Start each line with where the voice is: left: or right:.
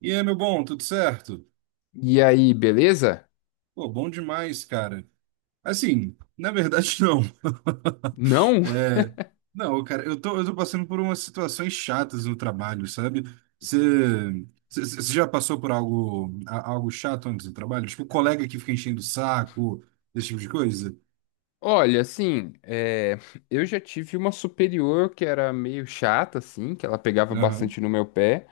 right: E aí, meu bom, tudo certo?
left: E aí, beleza?
right: Pô, bom demais, cara. Assim, na verdade, não.
left: Não?
right: É, não, cara, eu tô passando por umas situações chatas no trabalho, sabe? Você já passou por algo, algo chato antes do trabalho? Tipo, colega que fica enchendo o saco, esse tipo de coisa?
left: Olha, assim, eu já tive uma superior que era meio chata, assim, que ela pegava
right: Aham.
left: bastante no meu pé.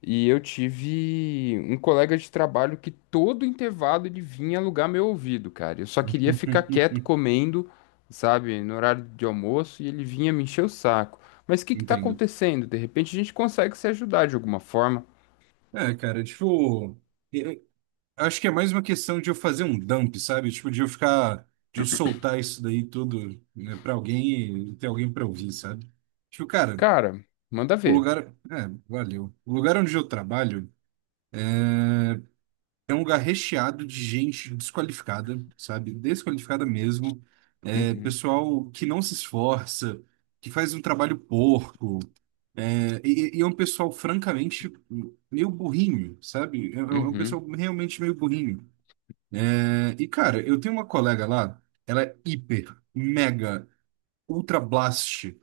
left: E eu tive um colega de trabalho que todo intervalo ele vinha alugar meu ouvido, cara. Eu só queria ficar quieto comendo, sabe, no horário de almoço, e ele vinha me encher o saco. Mas o que que tá
right: Entendo.
left: acontecendo? De repente a gente consegue se ajudar de alguma forma.
right: É, cara, tipo. Acho que é mais uma questão de eu fazer um dump, sabe? Tipo, de eu soltar isso daí tudo, né, pra alguém e ter alguém pra ouvir, sabe? Tipo, cara,
left: Cara, manda
right: o
left: ver.
right: lugar. É, valeu. O lugar onde eu trabalho é um lugar recheado de gente desqualificada, sabe? Desqualificada mesmo. É,
left: Uhum,
right: pessoal que não se esforça, que faz um trabalho porco. É, e é um pessoal, francamente, meio burrinho, sabe? É um
left: uhum,
right: pessoal realmente meio burrinho. É, e, cara, eu tenho uma colega lá, ela é hiper, mega, ultra blast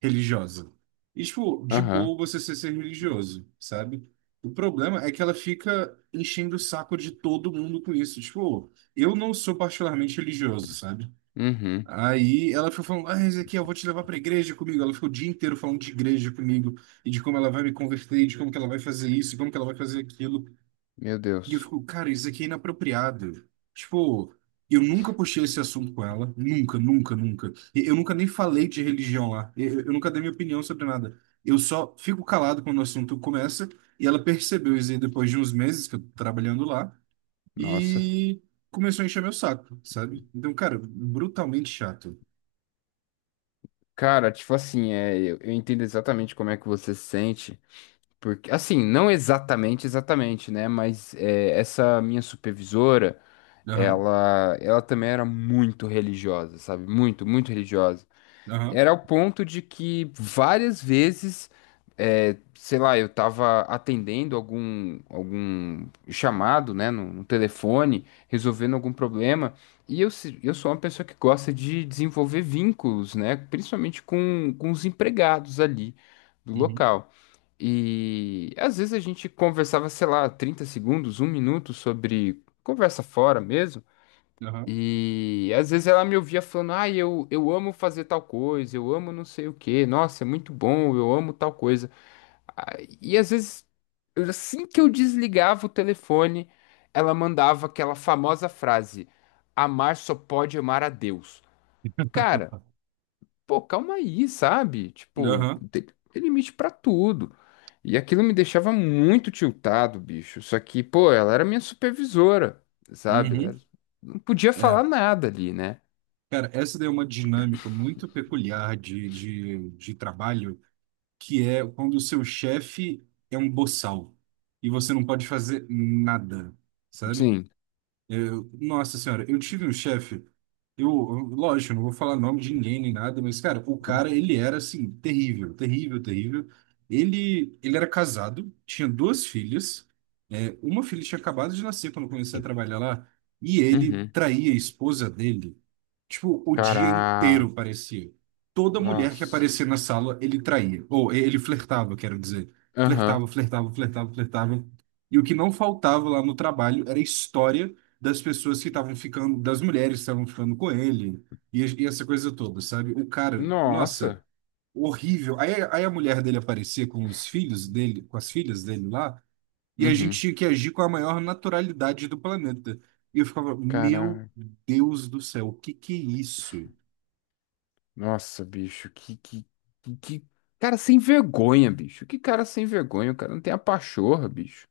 right: religiosa. E, tipo, de
left: aham,
right: boa você ser religioso, sabe? O problema é que ela fica enchendo o saco de todo mundo com isso. Tipo, eu não sou particularmente religioso, sabe?
left: uhum,
right: Aí ela ficou falando, ah, Ezequiel, eu vou te levar pra igreja comigo. Ela ficou o dia inteiro falando de igreja comigo e de como ela vai me converter, e de como que ela vai fazer isso, e como que ela vai fazer aquilo.
left: meu
right: E eu
left: Deus.
right: fico, cara, isso aqui é inapropriado. Tipo, eu nunca puxei esse assunto com ela. Nunca, nunca, nunca. E eu nunca nem falei de religião lá. Eu nunca dei minha opinião sobre nada. Eu só fico calado quando o assunto começa. E ela percebeu isso aí depois de uns meses que eu tô trabalhando lá.
left: Nossa.
right: E começou a encher meu saco, sabe? Então, cara, brutalmente chato.
left: Cara, tipo assim, eu entendo exatamente como é que você se sente, porque, assim, não exatamente, exatamente, né? Mas essa minha supervisora,
right: Aham,
left: ela também era muito religiosa, sabe? Muito, muito religiosa.
right: aham,
left: Era o ponto de que várias vezes, sei lá, eu tava atendendo algum chamado, né, no telefone, resolvendo algum problema, e eu, se- eu sou uma pessoa que gosta de desenvolver vínculos, né, principalmente com os empregados ali do
right: uhum,
left: local. E às vezes a gente conversava, sei lá, 30 segundos, um minuto sobre conversa fora mesmo.
right: aham,
left: E às vezes ela me ouvia falando, ah, eu amo fazer tal coisa, eu amo não sei o quê, nossa, é muito bom, eu amo tal coisa. E às vezes, assim que eu desligava o telefone, ela mandava aquela famosa frase: amar só pode amar a Deus. Cara, pô, calma aí, sabe? Tipo,
right: aham,
left: tem, tem limite pra tudo. E aquilo me deixava muito tiltado, bicho. Só que, pô, ela era minha supervisora, sabe?
right: uhum.
left: Não podia
right: É.
left: falar nada ali, né?
right: Cara, essa daí é uma dinâmica muito peculiar de trabalho que é quando o seu chefe é um boçal e você não pode fazer nada, sabe?
left: Sim.
right: Nossa senhora, eu tive um chefe, eu, lógico, eu não vou falar nome de ninguém nem nada, mas, cara, o cara, ele era, assim, terrível, terrível, terrível. Ele era casado, tinha duas filhas, é, uma filha tinha acabado de nascer quando eu comecei a trabalhar lá, e ele
left: Uhum.
right: traía a esposa dele, tipo, o dia
left: Caraca.
right: inteiro, parecia. Toda mulher que
left: Nossa.
right: aparecia na sala, ele traía, ou ele flertava, quero dizer.
left: Aham.
right: Flertava, flertava, flertava, flertava. E o que não faltava lá no trabalho era história das pessoas que estavam ficando, das mulheres que estavam ficando com ele, e essa coisa toda, sabe? O cara, nossa,
left: Nossa.
right: horrível. Aí a mulher dele aparecia com os filhos dele, com as filhas dele lá, e a gente
left: Uhum.
right: tinha que agir com a maior naturalidade do planeta. E eu ficava, meu
left: Caraca.
right: Deus do céu, o que que é isso?
left: Nossa, bicho. Que cara sem vergonha, bicho. Que cara sem vergonha. O cara não tem a pachorra, bicho.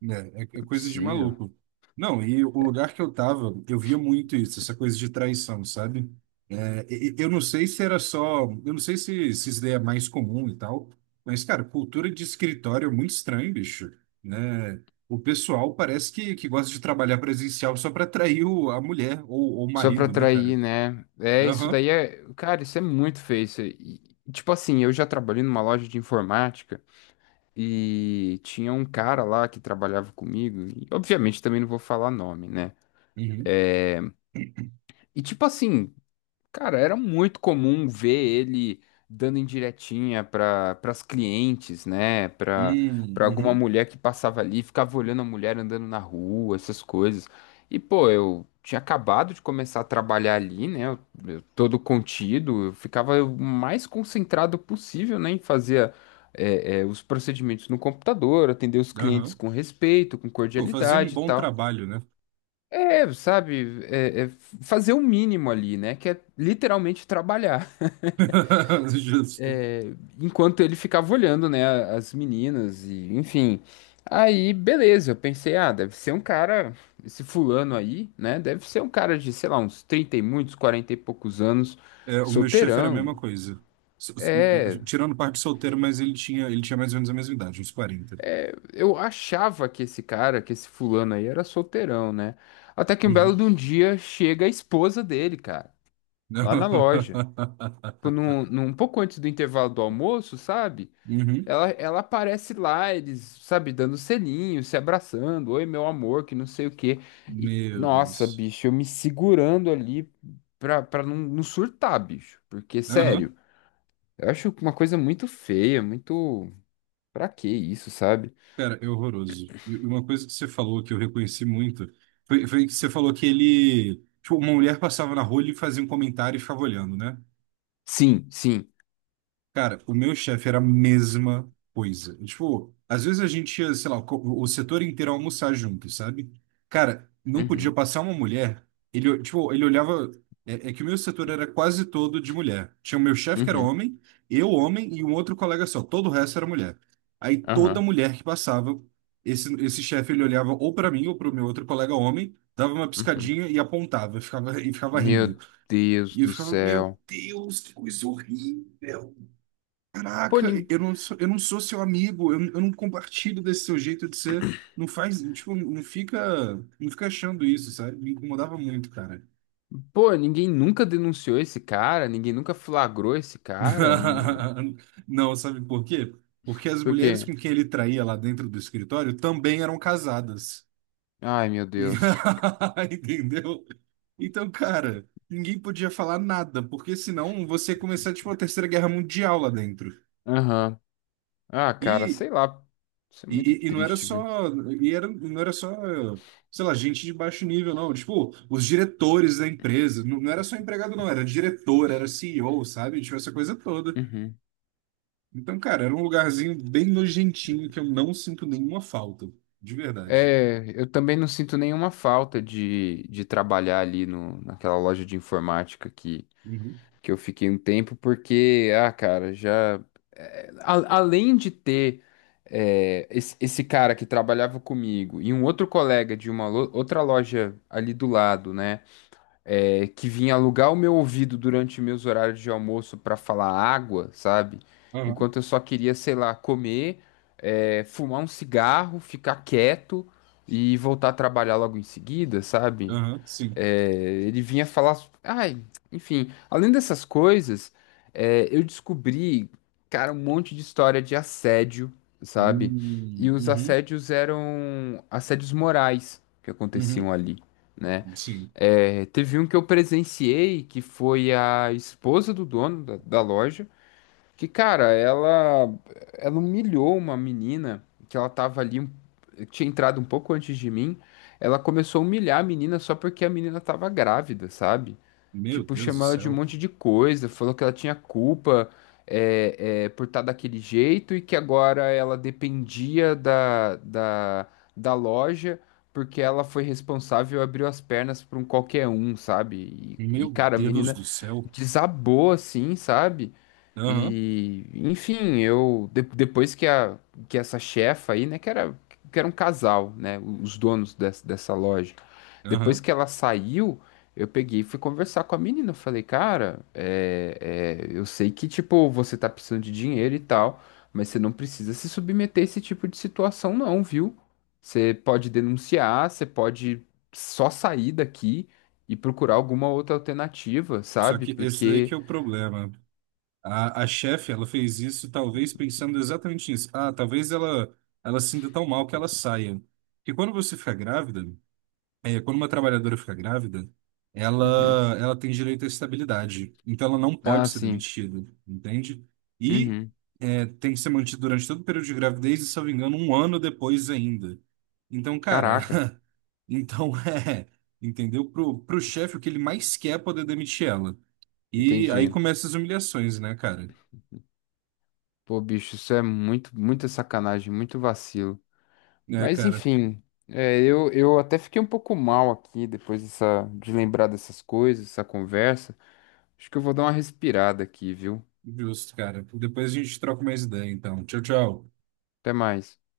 right: Né? É, é
left: Não é
right: coisa de
left: possível.
right: maluco. Não, e o lugar que eu tava, eu via muito isso, essa coisa de traição, sabe? É, eu não sei se era só, eu não sei se isso daí é mais comum e tal, mas, cara, cultura de escritório é muito estranho, bicho, né? O pessoal parece que gosta de trabalhar presencial só pra atrair o, a mulher ou o
left: Só pra
right: marido, né, cara?
left: atrair, né? É, isso
right: Aham,
left: daí é. Cara, isso é muito feio. Isso aí. Tipo assim, eu já trabalhei numa loja de informática e tinha um cara lá que trabalhava comigo. E, obviamente, também não vou falar nome, né?
right: uhum,
left: E tipo assim. Cara, era muito comum ver ele dando indiretinha para as clientes, né? Para
right: uhum,
left: para alguma
right: uhum,
left: mulher que passava ali, ficava olhando a mulher andando na rua, essas coisas. E, pô, eu tinha acabado de começar a trabalhar ali, né? Eu todo contido, eu ficava o mais concentrado possível, né? Em fazer os procedimentos no computador, atender os clientes
right: aham.
left: com respeito, com
right: Pô, fazer um
left: cordialidade e
right: bom
left: tal.
right: trabalho, né?
left: É, sabe, é fazer o mínimo ali, né? Que é literalmente trabalhar.
right: Justo.
left: Enquanto ele ficava olhando, né, as meninas e, enfim. Aí, beleza, eu pensei, ah, deve ser um cara, esse fulano aí, né? Deve ser um cara de, sei lá, uns 30 e muitos, 40 e poucos anos,
right: É, o meu chefe era a
left: solteirão.
right: mesma coisa.
left: É,
right: Tirando parte de solteiro, mas ele tinha mais ou menos a mesma idade, uns 40.
left: eu achava que esse cara, que esse fulano aí era solteirão, né? Até que um belo
right: Uhum.
left: de um dia chega a esposa dele, cara, lá na loja. Tipo, num um pouco antes do intervalo do almoço, sabe?
right: Uhum.
left: Ela aparece lá, eles, sabe, dando selinho, se abraçando, oi, meu amor, que não sei o quê. E,
right: Meu
left: nossa,
right: Deus.
left: bicho, eu me segurando ali pra não surtar, bicho. Porque,
right: Aham.
left: sério, eu acho uma coisa muito feia, muito. Pra que isso, sabe?
right: Cara, é horroroso. E uma coisa que você falou que eu reconheci muito foi que você falou que ele. Tipo, uma mulher passava na rua, ele fazia um comentário e ficava olhando, né?
left: Sim, sim.
right: Cara, o meu chefe era a mesma coisa. Tipo, às vezes a gente ia, sei lá, o setor inteiro almoçar junto, sabe? Cara, não podia
left: Uhum,
right: passar uma mulher. Ele, tipo, ele olhava. É, é que o meu setor era quase todo de mulher. Tinha o meu chefe que era
left: uhum,
right: homem, eu homem e um outro colega só. Todo o resto era mulher. Aí toda
left: aham,
right: mulher que passava, esse chefe ele olhava ou pra mim ou pro meu outro colega homem, dava uma
left: uhum.
right: piscadinha e apontava, ficava, e ficava rindo.
left: Meu Deus
right: E eu
left: do
right: ficava, meu
left: céu.
right: Deus, que coisa horrível.
left: Pô,
right: Caraca,
left: nin-
right: eu não sou seu amigo, eu não compartilho desse seu jeito de ser. Não faz, tipo, não fica, não fica achando isso, sabe? Me incomodava muito, cara.
left: Pô, ninguém nunca denunciou esse cara, ninguém nunca flagrou esse cara.
right: Não, sabe por quê? Porque as
left: Por
right: mulheres
left: quê?
right: com quem ele traía lá dentro do escritório também eram casadas.
left: Ai, meu
right: E-
left: Deus.
right: Entendeu? Então, cara, ninguém podia falar nada, porque senão você ia começar, tipo, a Terceira Guerra Mundial lá dentro.
left: Aham. Ah, cara,
right: E,
left: sei lá. Isso é muito
right: e não era
left: triste, viu?
right: só, e era, não era só, sei lá, gente de baixo nível, não. Tipo, os diretores da empresa, não, não era só empregado, não, era diretor, era CEO, sabe? Tipo, essa coisa toda.
left: Uhum.
right: Então, cara, era um lugarzinho bem nojentinho que eu não sinto nenhuma falta, de verdade.
left: É, eu também não sinto nenhuma falta de trabalhar ali no, naquela loja de informática
right: Uhum.
left: que eu fiquei um tempo, porque, ah, cara, já. Além de ter esse cara que trabalhava comigo e um outro colega de uma outra loja ali do lado, né? É, que vinha alugar o meu ouvido durante meus horários de almoço para falar água, sabe?
right: Aham,
left: Enquanto eu só queria, sei lá, comer, fumar um cigarro, ficar quieto e voltar a trabalhar logo em seguida, sabe?
right: aham, sim.
left: É, ele vinha falar. Enfim, além dessas coisas, eu descobri, cara, um monte de história de assédio, sabe? E os
right: Uhum,
left: assédios eram assédios morais que
right: uhum,
left: aconteciam ali, né?
right: sim.
left: É, teve um que eu presenciei que foi a esposa do dono da loja. Que, cara, ela humilhou uma menina que ela tava ali, tinha entrado um pouco antes de mim. Ela começou a humilhar a menina só porque a menina tava grávida, sabe?
right: Meu
left: Tipo,
right: Deus do
left: chamou ela de um
right: céu.
left: monte de coisa, falou que ela tinha culpa por estar daquele jeito e que agora ela dependia da loja porque ela foi responsável e abriu as pernas pra um qualquer um, sabe?
right: Meu
left: Cara, a
right: Deus
left: menina
right: do céu.
left: desabou assim, sabe?
right: Aham,
left: E, enfim, depois que a que essa chefa aí, né, que era um casal, né, os donos dessa, dessa loja. Depois
right: aham.
left: que ela saiu, eu peguei e fui conversar com a menina. Eu falei, cara, eu sei que, tipo, você tá precisando de dinheiro e tal, mas você não precisa se submeter a esse tipo de situação, não, viu? Você pode denunciar, você pode só sair daqui e procurar alguma outra alternativa,
right: Só
left: sabe?
right: que esse daí que
left: Porque.
right: é o problema. A chefe, ela fez isso talvez pensando exatamente nisso. Ah, talvez ela se sinta tão mal que ela saia. Porque quando você fica grávida, é, quando uma trabalhadora fica grávida,
left: Uhum.
right: ela, ela tem direito à estabilidade. Então ela não pode
left: Ah,
right: ser
left: sim.
right: demitida, entende? E
left: Uhum.
right: é, tem que ser mantida durante todo o período de gravidez e, se eu não me engano, um ano depois ainda. Então, cara,
left: Caraca,
right: então é, entendeu? Pro chefe, o que ele mais quer é poder demitir ela. E aí
left: entendi.
right: começam as humilhações, né, cara?
left: Pô, bicho, isso é muito, muita sacanagem, muito vacilo.
right: É,
left: Mas
right: cara.
left: enfim, eu até fiquei um pouco mal aqui depois dessa, de lembrar dessas coisas, essa conversa. Acho que eu vou dar uma respirada aqui, viu?
right: Justo, cara. Depois a gente troca mais ideia, então. Tchau, tchau.
left: Até mais.